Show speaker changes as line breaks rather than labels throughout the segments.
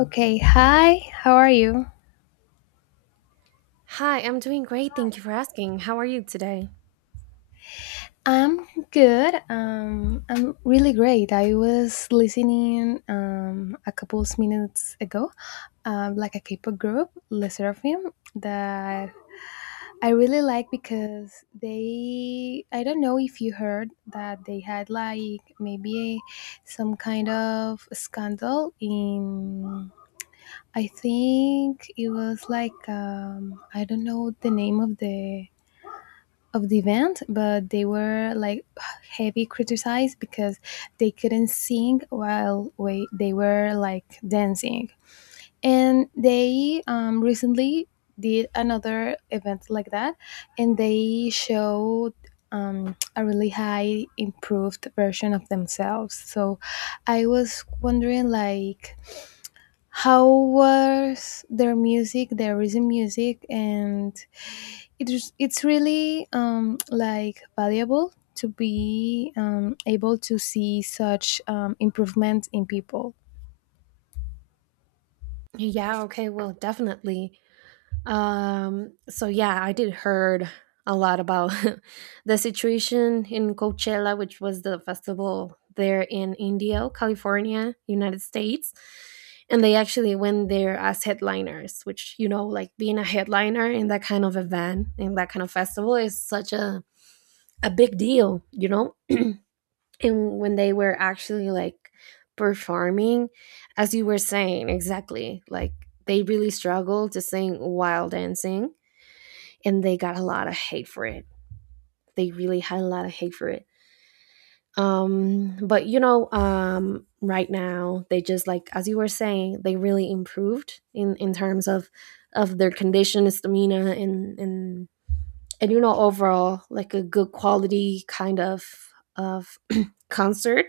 Okay, hi. How are you?
Hi, I'm doing great. Thank you for asking. How are you today?
I'm good. I'm really great. I was listening a couple of minutes ago, like a K-pop group, Le Sserafim, that I really like because they. I don't know if you heard that they had like maybe some kind of scandal in. I think it was like I don't know the name of the event, but they were like heavy criticized because they couldn't sing while they were like dancing. And they recently did another event like that, and they showed a really high improved version of themselves. So I was wondering, like, how was their music, their recent music, and it's really like valuable to be able to see such improvement in people.
Yeah, okay, well, definitely. So yeah, I did heard a lot about the situation in Coachella, which was the festival there in Indio, California, United States. And they actually went there as headliners, which, you know, like being a headliner in that kind of event, in that kind of festival is such a big deal, you know? And when they were actually like performing, as you were saying, exactly like they really struggled to sing while dancing, and they got a lot of hate for it. They really had a lot of hate for it But you know, right now, they just like, as you were saying, they really improved in terms of their condition, stamina, and you know, overall like a good quality kind of concert.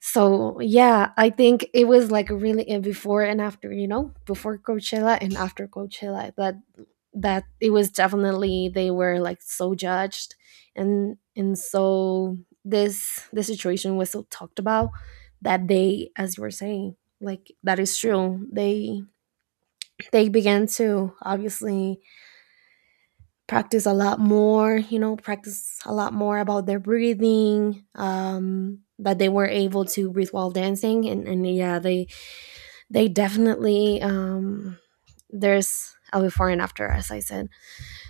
So yeah, I think it was like really a before and after, you know, before Coachella and after Coachella. That it was definitely, they were like so judged, and so this situation was so talked about that they, as you were saying, like that is true. They began to obviously practice a lot more, you know, practice a lot more about their breathing. That they were able to breathe while dancing, and yeah, they definitely there's a before and after, as I said.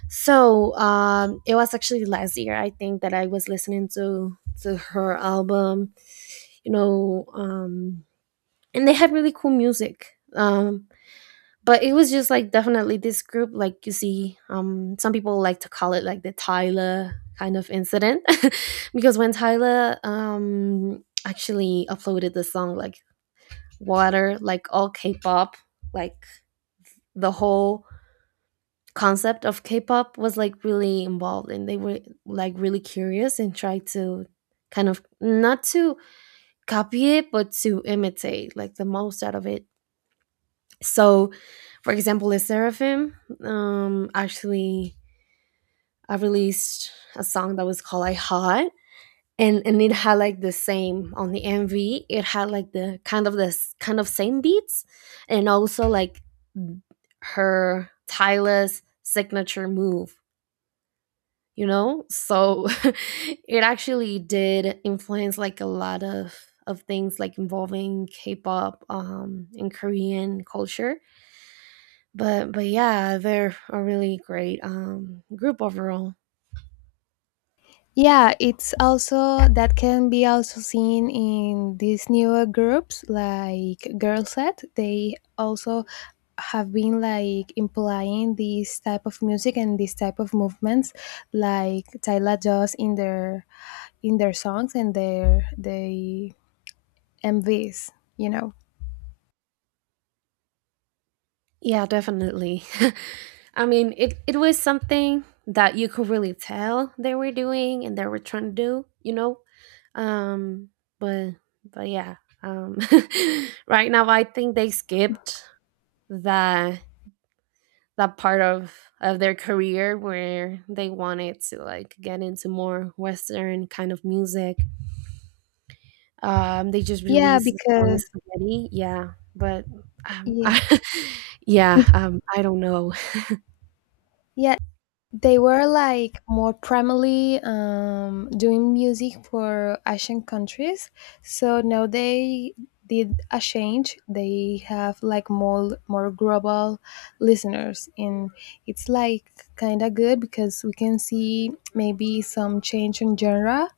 So it was actually last year, I think, that I was listening to her album, you know. And they had really cool music, but it was just like definitely this group, like you see, some people like to call it like the Tyler kind of incident. Because when Tyler actually uploaded the song like Water, like all K-pop, like the whole concept of K-pop was like really involved, and they were like really curious and tried to kind of not to copy it but to imitate like the most out of it. So for example, the Seraphim actually, I released a song that was called I Hot, and it had like the same on the MV. It had like the kind of this kind of same beats, and also like her Tyler's signature move, you know. So it actually did influence like a lot of things like involving K-pop and Korean culture. But yeah, they're a really great group overall.
Yeah, it's also that can be also seen in these newer groups like girl set. They also have been like implying this type of music and this type of movements like Tyla does in their songs and their they MVs, you know
Yeah, definitely. I mean, it was something that you could really tell they were doing and they were trying to do, you know. um but but yeah. um right now, I think they skipped the that part of their career where they wanted to like get into more Western kind of music. They just
yeah,
released the song
because
Spaghetti, yeah. But
yeah.
I yeah, I don't know.
Yeah, they were like more primarily doing music for Asian countries. So now they did a change. They have like more global listeners, and it's like kind of good because we can see maybe some change in genre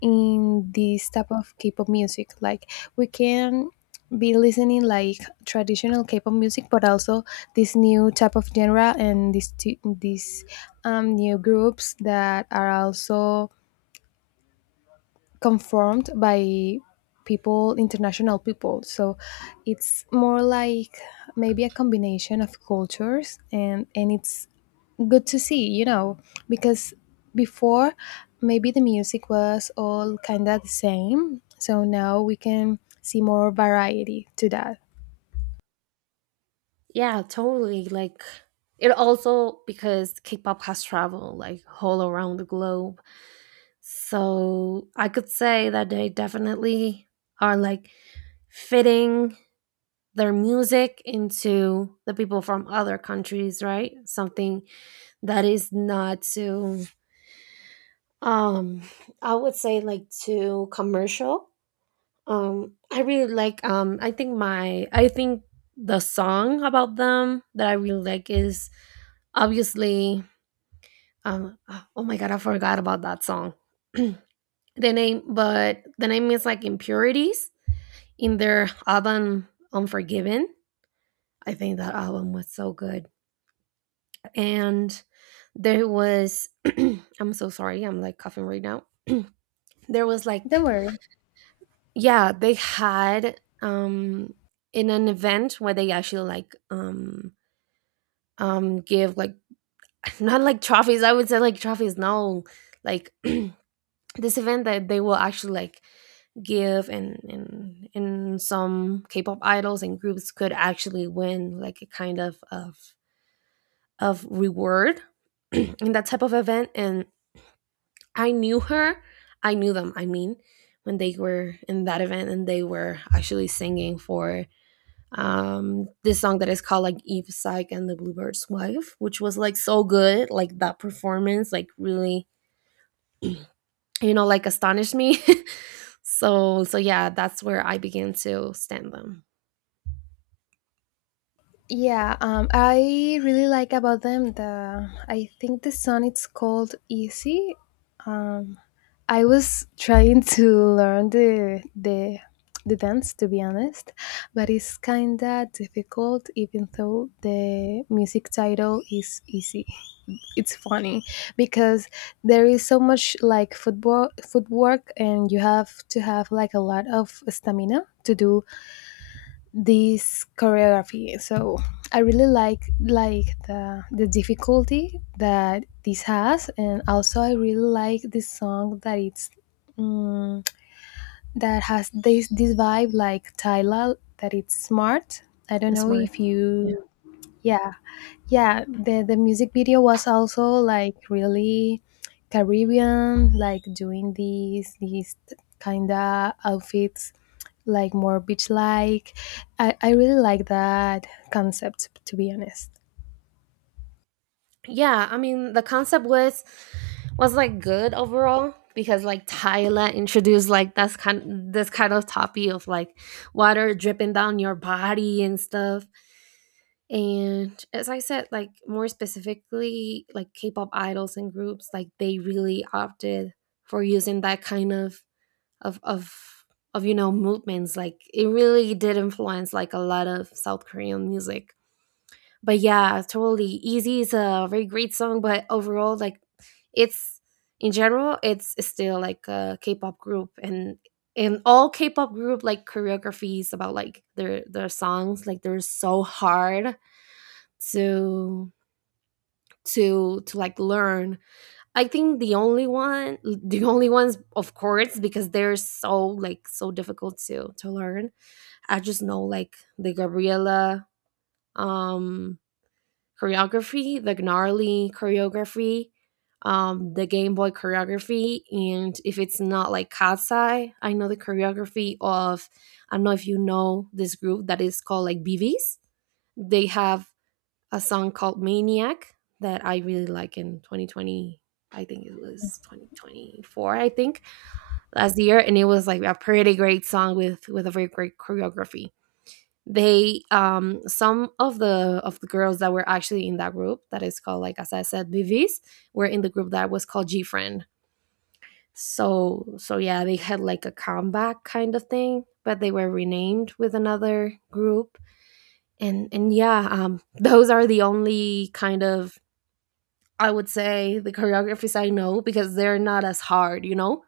in this type of K-pop music. Like we can be listening like traditional K-pop music, but also this new type of genre and these new groups that are also conformed by people, international people. So it's more like maybe a combination of cultures, and it's good to see, because before maybe the music was all kind of the same, so now we can see more variety to that.
Yeah, totally, like. It also, because K-pop has traveled like all around the globe, so I could say that they definitely are like fitting their music into the people from other countries, right? Something that is not too um I would say like too commercial. I really like I think my I think the song about them that I really like is obviously um oh my god, I forgot about that song. The name, but the name is like Impurities, in their album Unforgiven. I think that album was so good, and there was I'm so sorry, I'm like coughing right now. There was like,
Don't worry.
yeah, they had in an event where they actually like um give like not like trophies, I would say like trophies, no. Like this event that they will actually like give, and some K-pop idols and groups could actually win like a kind of of reward in that type of event. And I knew her. I knew them. I mean, when they were in that event and they were actually singing for this song that is called like Eve Psych and the Bluebird's Wife, which was like so good. Like that performance, like really, you know, like astonished me. So so yeah, that's where I began to stand them.
Yeah, I really like about them the I think the song, it's called Easy. um I was trying to learn the dance, to be honest, but it's kind of difficult even though the music title is Easy. It's funny because there is so much like football footwork, and you have to have like a lot of stamina to do this choreography. So I really like the difficulty that this has, and also I really like this song that it's mm, that has this vibe like Tyla, that it's smart. I don't
It's
know
smart.
if you. Yeah, yeah, the music video was also like really Caribbean, like doing these kind of outfits, like more beach like. I really like that concept, to be honest.
Yeah, I mean, the concept was like good overall because like Tyler introduced like that's kind this kind of topic of like water dripping down your body and stuff. And as I said, like more specifically, like K-pop idols and groups like they really opted for using that kind of of of of you know, movements, like it really did influence like a lot of South Korean music. But yeah, totally. Easy is a very great song, but overall, like it's in general, it's still like a K-pop group, and in all K-pop group like choreographies about like their songs, like they're so hard to to like learn. I think the only one, the only ones, of course, because they're so like so difficult to learn. I just know like the Gabriela um choreography, the Gnarly choreography, the Game Boy choreography, and if it's not like Cat's Eye, I know the choreography of I don't know if you know this group that is called like BBs. They have a song called Maniac that I really like in 2020. I think it was 2024. I think last year, and it was like a pretty great song with a very great choreography. They some of the girls that were actually in that group that is called, like as I said, BVs, were in the group that was called G Friend. So so yeah, they had like a comeback kind of thing, but they were renamed with another group. And yeah, those are the only kind of, I would say, the choreographies I know because they're not as hard, you know.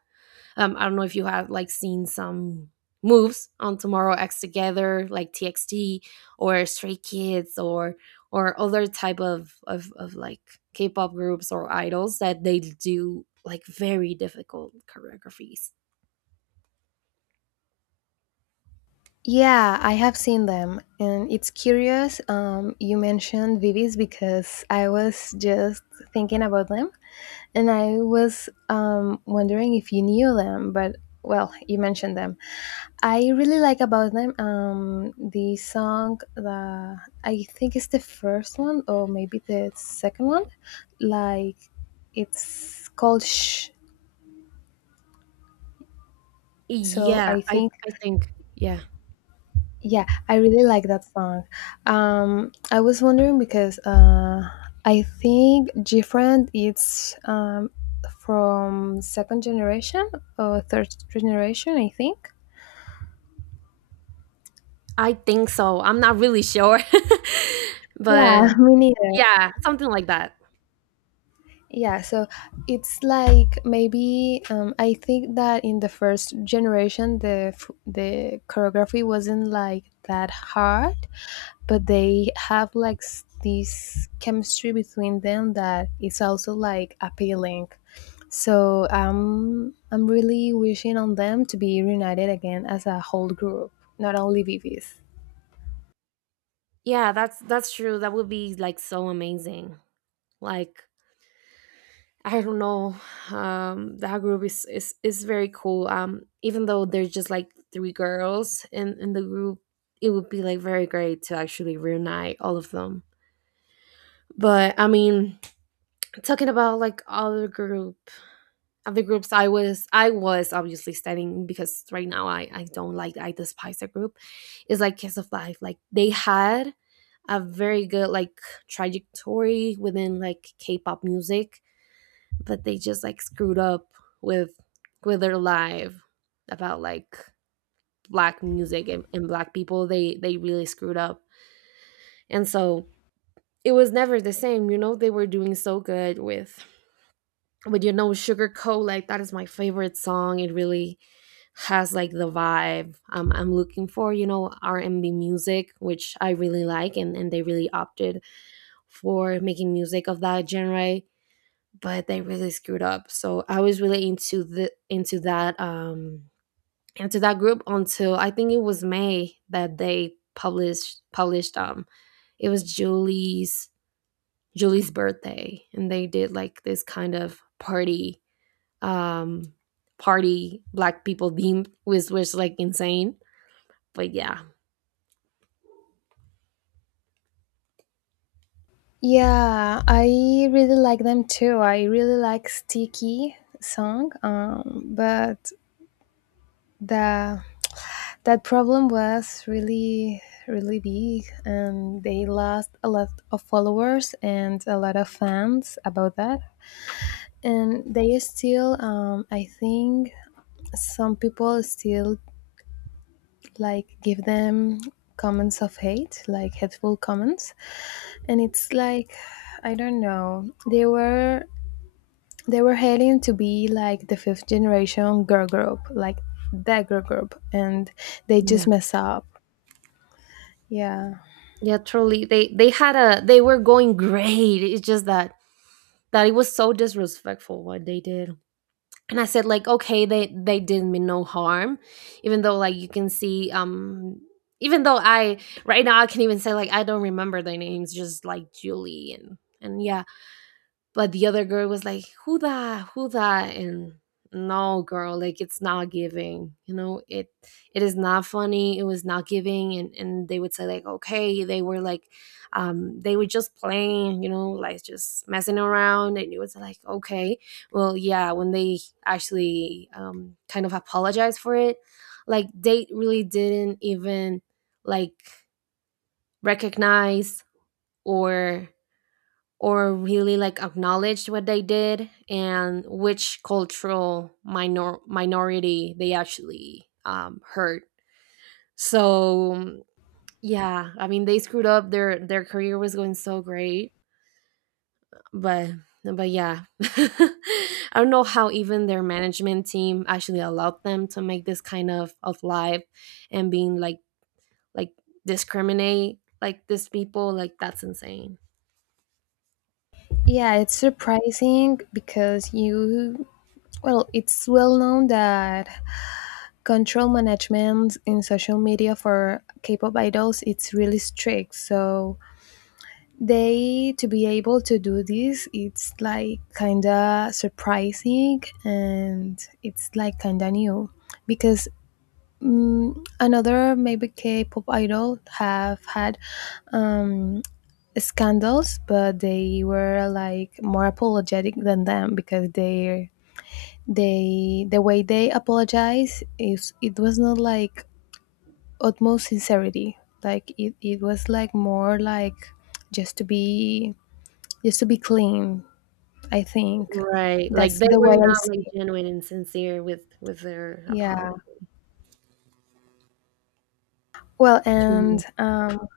Um, I don't know if you have like seen some moves on Tomorrow X Together, like TXT or Stray Kids or other type of of like K-pop groups or idols that they do like very difficult choreographies.
Yeah, I have seen them, and it's curious. You mentioned Vivis because I was just thinking about them, and I was wondering if you knew them. But well, you mentioned them. I really like about them the song the. I think it's the first one or maybe the second one. Like it's called Shh. So
Yeah,
I think.
I think yeah,
Yeah, I really like that song. I was wondering because I think different it's from second generation or third generation, I think.
I think so. I'm not really sure,
Yeah,
but
me neither.
yeah, something like that.
Yeah, so it's like maybe I think that in the first generation the choreography wasn't like that hard, but they have like this chemistry between them that is also like appealing. So I'm really wishing on them to be reunited again as a whole group, not only BBs.
Yeah, that's true. That would be like so amazing. Like I don't know. That group is very cool. Even though there's just like three girls in the group, it would be like very great to actually reunite all of them. But I mean, talking about like other group, other groups, I was obviously studying because right now I don't like I despise the group. It's like Kiss of Life. Like they had a very good like trajectory within like K-pop music, but they just like screwed up with with their live about like black music, and black people. They really screwed up, and so it was never the same, you know. They were doing so good with, you know, Sugar Coat, like that is my favorite song. It really has like the vibe, I'm looking for, you know, R&B music, which I really like, and they really opted for making music of that genre, but they really screwed up. So I was really into the into that group until I think it was May that they published it was Julie's birthday, and they did like this kind of party, um party black people theme, which was like insane. But yeah.
Yeah, I really like them too. I really like Sticky song, but the that problem was really really big, and they lost a lot of followers and a lot of fans about that. And they still I think some people still like give them comments of hate, like hateful comments. And it's like, I don't know, they were heading to be like the fifth generation girl group, like that girl group, and they just
Yeah.
mess up. Yeah.
Yeah, truly, they had a they were going great. It's just that that it was so disrespectful what they did. And I said like, okay, they did me no harm, even though like you can see, even though I right now I can even say like I don't remember their names, just like Julie and yeah, but the other girl was like, who that, who that? And no, girl, like it's not giving. You know, it is not funny. It was not giving. And they would say, like, okay, they were like, they were just playing, you know, like just messing around. And it was like, okay. Well, yeah, when they actually kind of apologized for it, like they really didn't even like recognize or or really like acknowledged what they did and which cultural minor- minority they actually hurt. So yeah, I mean they screwed up. Their career was going so great, but but yeah, I don't know how even their management team actually allowed them to make this kind of life, and being like discriminate like these people. Like that's insane.
Yeah, it's surprising because you well, it's well known that control management in social media for K-pop idols it's really strict. So they, to be able to do this, it's like kinda surprising and it's like kinda new because another maybe K-pop idol have had um, scandals, but they were like more apologetic than them because they the way they apologize is it was not like utmost sincerity. Like it was like more like just to be just to be clean, I think.
Right, like,
That's
they
the way
were
I
not, like,
see it.
genuine and sincere with their
Yeah.
apology
Well,
to
and
you.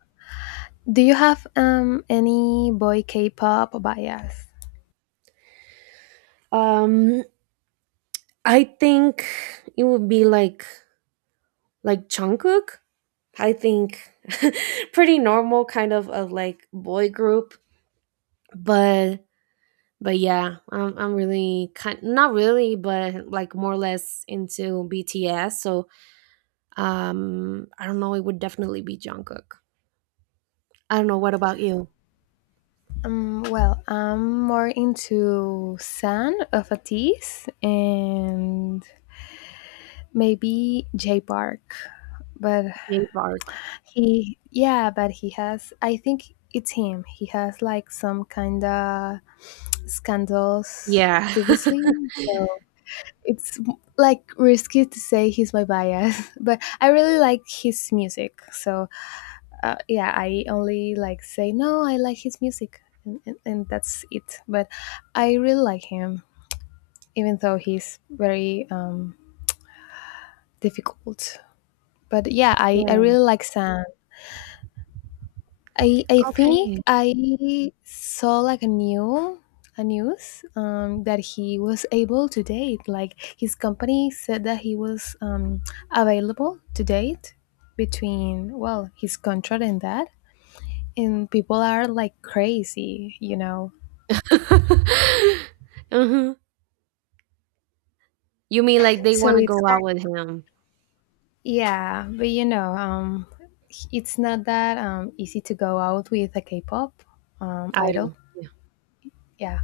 do you have any boy K-pop bias?
Um, I think it would be like Jungkook. I think pretty normal kind of a like, boy group, but but yeah, I'm really kind not really, but, like, more or less into BTS, so, I don't know, it would definitely be Jungkook. I don't know, what about you?
Well, I'm more into San of Atis and maybe J Park, but.
J Bark?
He yeah, but he has, I think it's him, he has like some kind of scandals
Yeah.
previously. So it's like risky to say he's my bias, but I really like his music. So yeah, I only like say no, I like his music, and that's it. But I really like him, even though he's very difficult. But yeah, I
Yeah,
really like Sam. I think
okay.
I saw like a news that he was able to date. Like his company said that he was available to date between, well, his contract and that, and people are like crazy.
Uh huh. You mean like they
So
wanna
it's
go out
kind,
with him.
yeah, but it's not that easy to go out with a K-pop
I
idol.
don't yeah.
Yeah.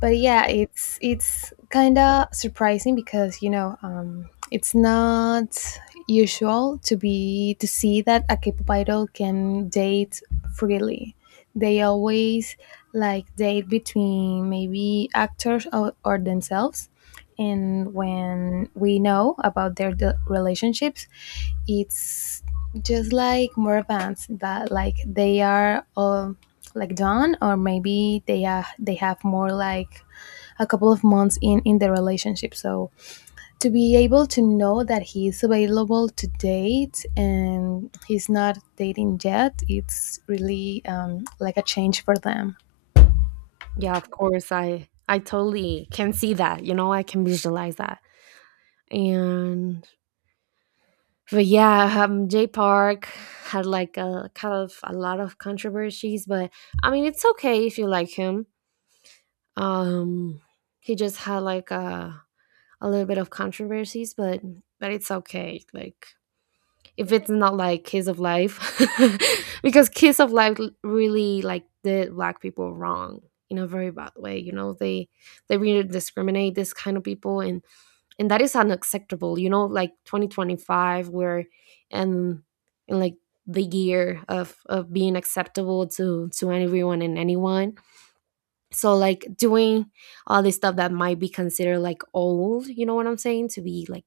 But yeah, it's kind of surprising because it's not usual to be to see that a K-pop idol can date freely. They always like date between maybe actors or themselves, and when we know about their relationships, it's just like more advanced that like they are all like done, or maybe they have more like a couple of months in the relationship. So to be able to know that he is available to date and he's not dating yet, it's really like a change for them.
Yeah, of course, I totally can see that, you know, I can visualize that. And but yeah, Jay Park had like a kind of a lot of controversies, but I mean, it's okay if you like him. Um, he just had like a little bit of controversies, but it's okay. Like if it's not like Kiss of Life, because Kiss of Life really like did black people wrong in a very bad way. You know, they really discriminate this kind of people, and that is unacceptable. You know, like 2025, where and in like the year of being acceptable to everyone and anyone. So like doing all this stuff that might be considered like old, you know what I'm saying, to be like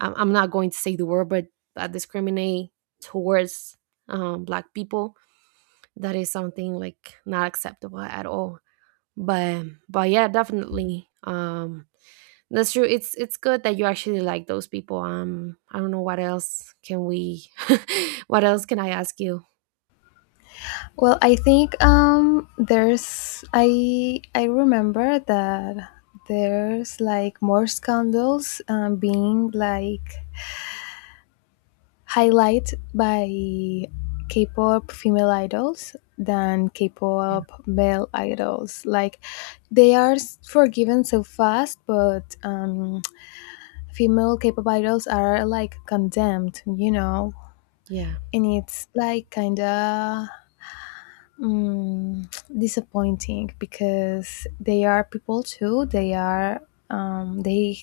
I'm not going to say the word, but that discriminate towards black people. That is something like not acceptable at all. But yeah, definitely. That's true. It's good that you actually like those people. I don't know what else can we, what else can I ask you?
Well, I think there's I remember that there's like more scandals being like highlight by K-pop female idols than
Yeah.
K-pop male idols. Like they are forgiven so fast, but female K-pop idols are like condemned.
Yeah.
And it's like kind of mm disappointing because they are people too. They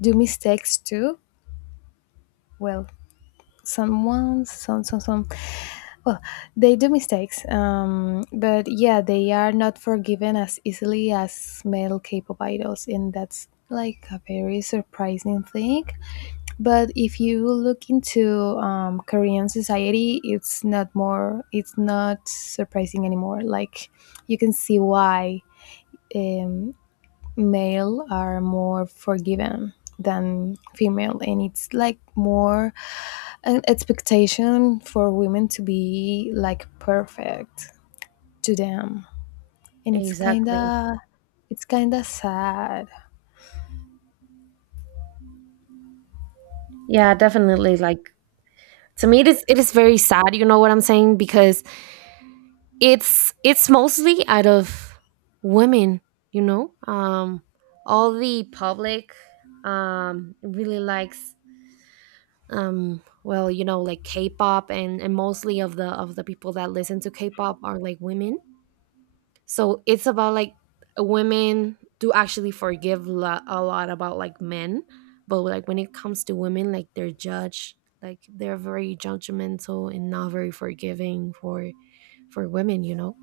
do mistakes too. Well, someone some well, they do mistakes, but yeah, they are not forgiven as easily as male K-pop idols, and that's like a very surprising thing. But if you look into Korean society, it's not more, it's not surprising anymore. Like you can see why um, male are more forgiven than female, and it's like more an expectation for women to be like perfect to them, and it's
Exactly.
kinda it's kinda sad.
Yeah, definitely. Like to me, it is very sad. You know what I'm saying? Because it's mostly out of women, you know, all the public really likes, well, you know, like K-pop, and mostly of the people that listen to K-pop are like women, so it's about like women do actually forgive a lot about like men, but like when it comes to women, like they're judged, like they're very judgmental and not very forgiving for women, you know.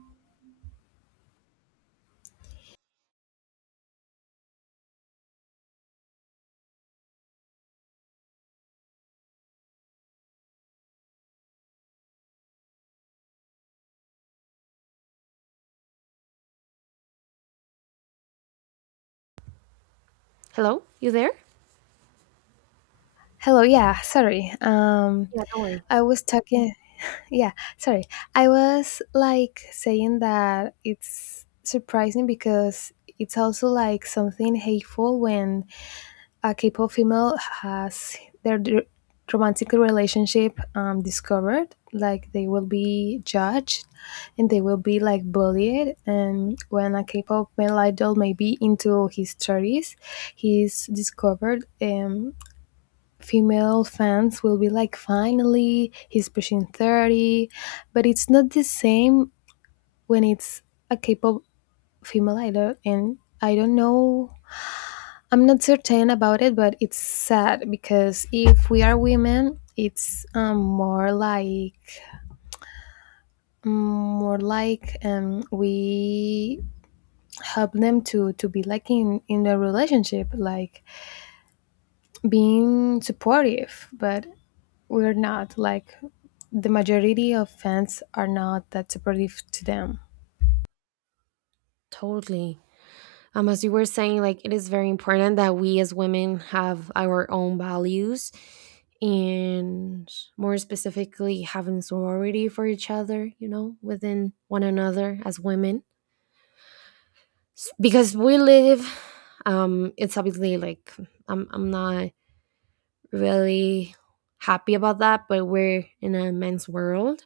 Hello, you there?
Hello. Yeah. Sorry.
Yeah, don't worry.
I was talking. Yeah, sorry, I was like saying that it's surprising because it's also like something hateful when a K-pop female has their romantic relationship discovered. Like they will be judged, and they will be like bullied. And when a K-pop male idol may be into his thirties, he's discovered, female fans will be like, finally, he's pushing 30. But it's not the same when it's a K-pop female idol, and I don't know, I'm not certain about it, but it's sad because if we are women, it's more like we help them to be like in the relationship, like being supportive. But we're not like the majority of fans are not that supportive to them.
Totally. As you were saying, like it is very important that we as women have our own values, and more specifically having sorority for each other, you know, within one another as women. Because we live, it's obviously like I'm not really happy about that, but we're in a men's world.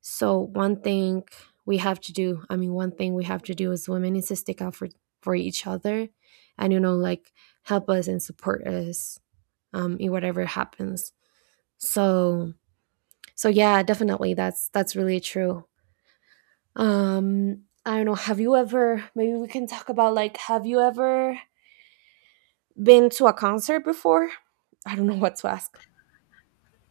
So one thing we have to do, I mean, one thing we have to do as women is to stick out for each other, and you know, like help us and support us in whatever happens. So so yeah, definitely, that's really true. I don't know. Have you ever? Maybe we can talk about like, have you ever been to a concert before? I don't know what to ask.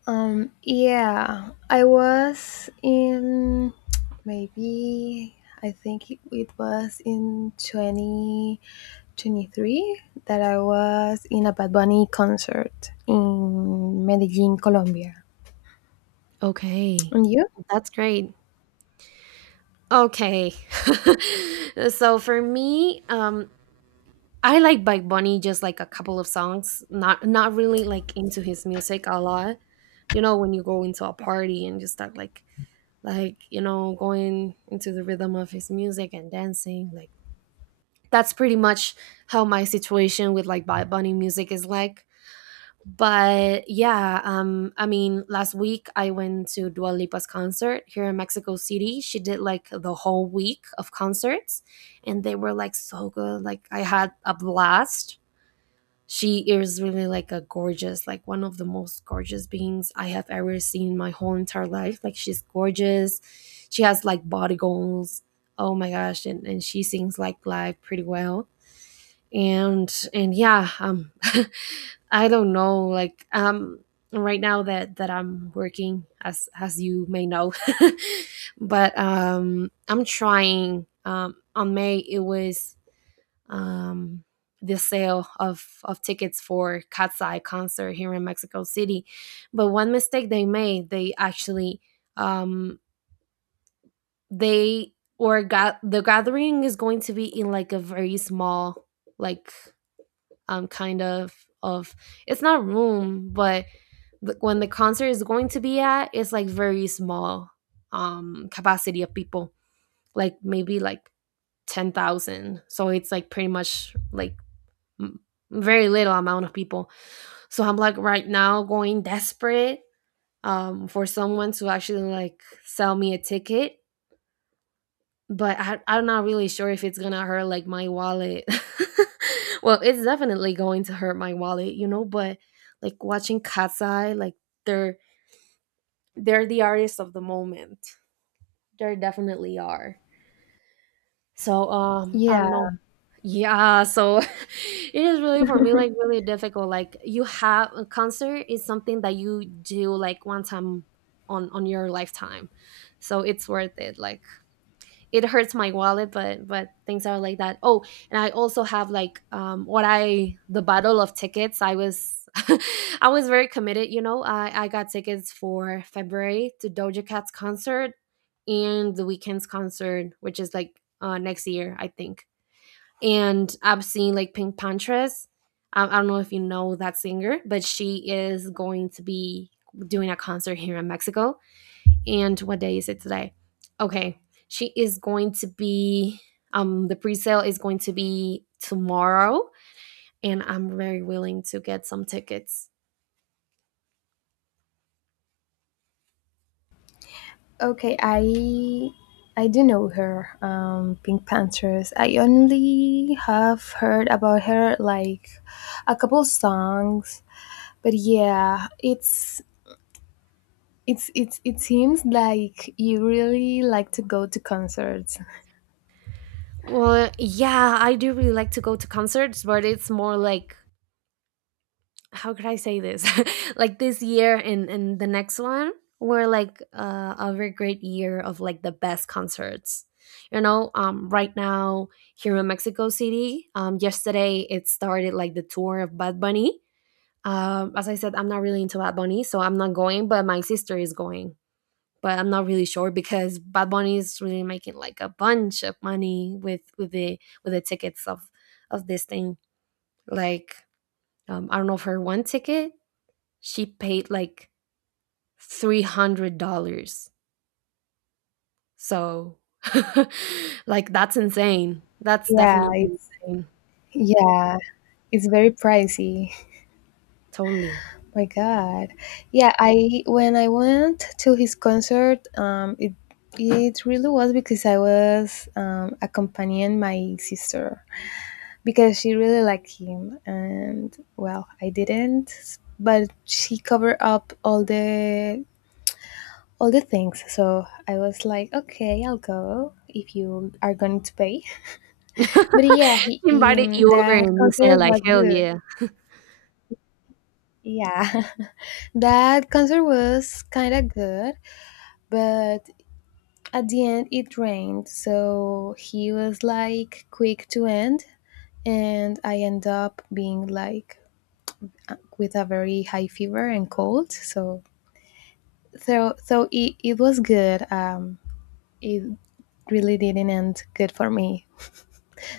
Yeah, I was in maybe, I think it was in 2023 that I was in a Bad Bunny concert in Medellin, Colombia.
Okay,
And you?
that's great. Okay. So for me, I like Bike Bunny just like a couple of songs, not not really like into his music a lot. You know, when you go into a party and just start like, you know, going into the rhythm of his music and dancing, like that's pretty much how my situation with like Bad Bunny music is like. But yeah, I mean last week I went to Dua Lipa's concert here in Mexico City. She did like the whole week of concerts and they were like so good. Like I had a blast. She is really like a gorgeous, like one of the most gorgeous beings I have ever seen in my whole entire life. Like she's gorgeous, she has like body goals. Oh my gosh. And she sings like live pretty well. And yeah, I don't know, like right now that I'm working, as you may know, but I'm trying, on May it was, um, the sale of tickets for Cat's Eye concert here in Mexico City. But one mistake they made, they actually, um, they or got the gathering is going to be in like a very small, like, kind of, it's not room but the, when the concert is going to be at, it's like very small capacity of people, like maybe like 10,000, so it's like pretty much like m- very little amount of people. So I'm like right now going desperate, for someone to actually like sell me a ticket. But I'm not really sure if it's gonna hurt like my wallet. Well, it's definitely going to hurt my wallet, you know. But like watching Katsai, like they're they're the artists of the moment. They definitely are. So I
Yeah.
don't know. Yeah, so it is really for me like really difficult. Like you have a concert is something that you do like one time on your lifetime. So it's worth it. Like it hurts my wallet, but things are like that. Oh, and I also have like what I the battle of tickets. I was I was very committed, you know. I got tickets for February to Doja Cat's concert and the weekend's concert, which is like next year, I think, and I've seen like Pink Panthers. I don't know if you know that singer, but she is going to be doing a concert here in Mexico. And what day is it today? Okay, she is going to be. The pre-sale is going to be tomorrow, and I'm very willing to get some tickets.
Okay, I do know her, Pink Panthers. I only have heard about her like a couple songs, but yeah, it's. It seems like you really like to go to concerts.
Well, yeah, I do really like to go to concerts, but it's more like how could I say this? Like this year and the next one were like a very great year of like the best concerts. You know, right now here in Mexico City, yesterday it started like the tour of Bad Bunny. As I said, I'm not really into Bad Bunny, so I'm not going, but my sister is going. But I'm not really sure because Bad Bunny is really making like a bunch of money with the tickets of this thing. Like I don't know, for one ticket she paid like $300. So, like, that's insane. That's
Yeah,
definitely
it's
insane.
yeah. It's very pricey.
Totally.
My God. Yeah, I when I went to his concert, it really was because I was accompanying my sister, because she really liked him and, well, I didn't, but she covered up all the things. So I was like, okay, I'll go if you are going to pay. But yeah,
She invited you over
that
and you
concert
said, like,
was
hell
good.
yeah.
Yeah, that concert was kind of good, but at the end it rained, so he was like quick to end, and I end up being like with a very high fever and cold. So it was good. It really didn't end good for me.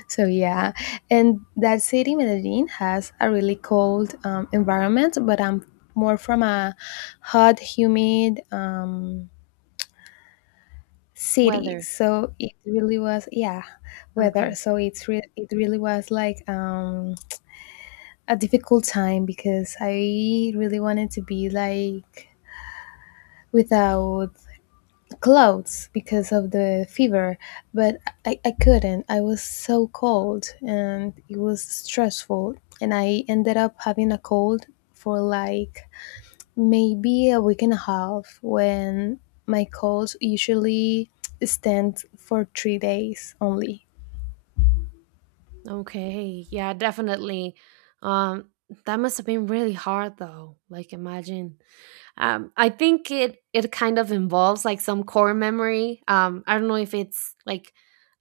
So yeah, and that city Medellin has a really cold environment, but I'm more from a hot, humid city.
Weather.
So it really was, yeah, weather.
Okay.
So it's it really was like a difficult time because I really wanted to be like without clothes because of the fever, but I couldn't. I was so cold, and it was stressful. And I ended up having a cold for like maybe a week and a half, when my colds usually stand for 3 days only.
Okay. Yeah, definitely. Um, that must have been really hard though. Like, imagine. I think it it kind of involves like some core memory. I don't know if it's like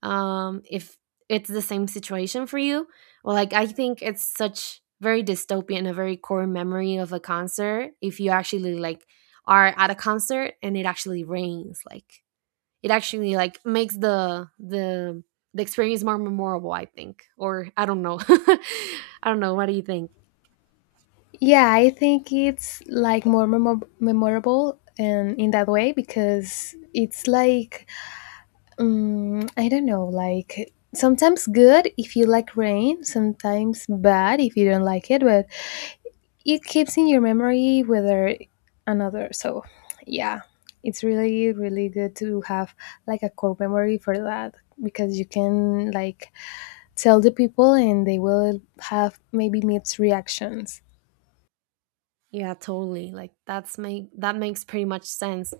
if it's the same situation for you. Well, like I think it's such very dystopian, a very core memory of a concert. If you actually like are at a concert and it actually rains, like it actually like makes the experience more memorable. I think, or I don't know, I don't know. What do you think?
Yeah, I think it's like more memorable and in that way because it's like. I don't know, like sometimes good if you like rain, sometimes bad if you don't like it, but it keeps in your memory, whether another. So yeah, it's really, really good to have like a core memory for that, because you can like tell the people and they will have maybe mixed reactions.
Yeah, totally. Like that's make that makes pretty much sense.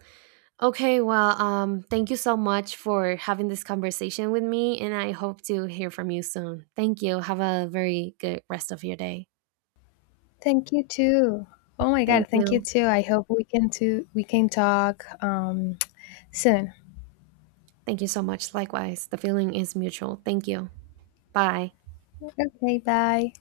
Okay, well, thank you so much for having this conversation with me, and I hope to hear from you soon. Thank you. Have a very good rest of your day.
Thank you too. Oh my God,
Thank
thank you
you.
too. I hope we can talk soon.
Thank you so much. Likewise, the feeling is mutual. Thank you. Bye.
Okay, bye.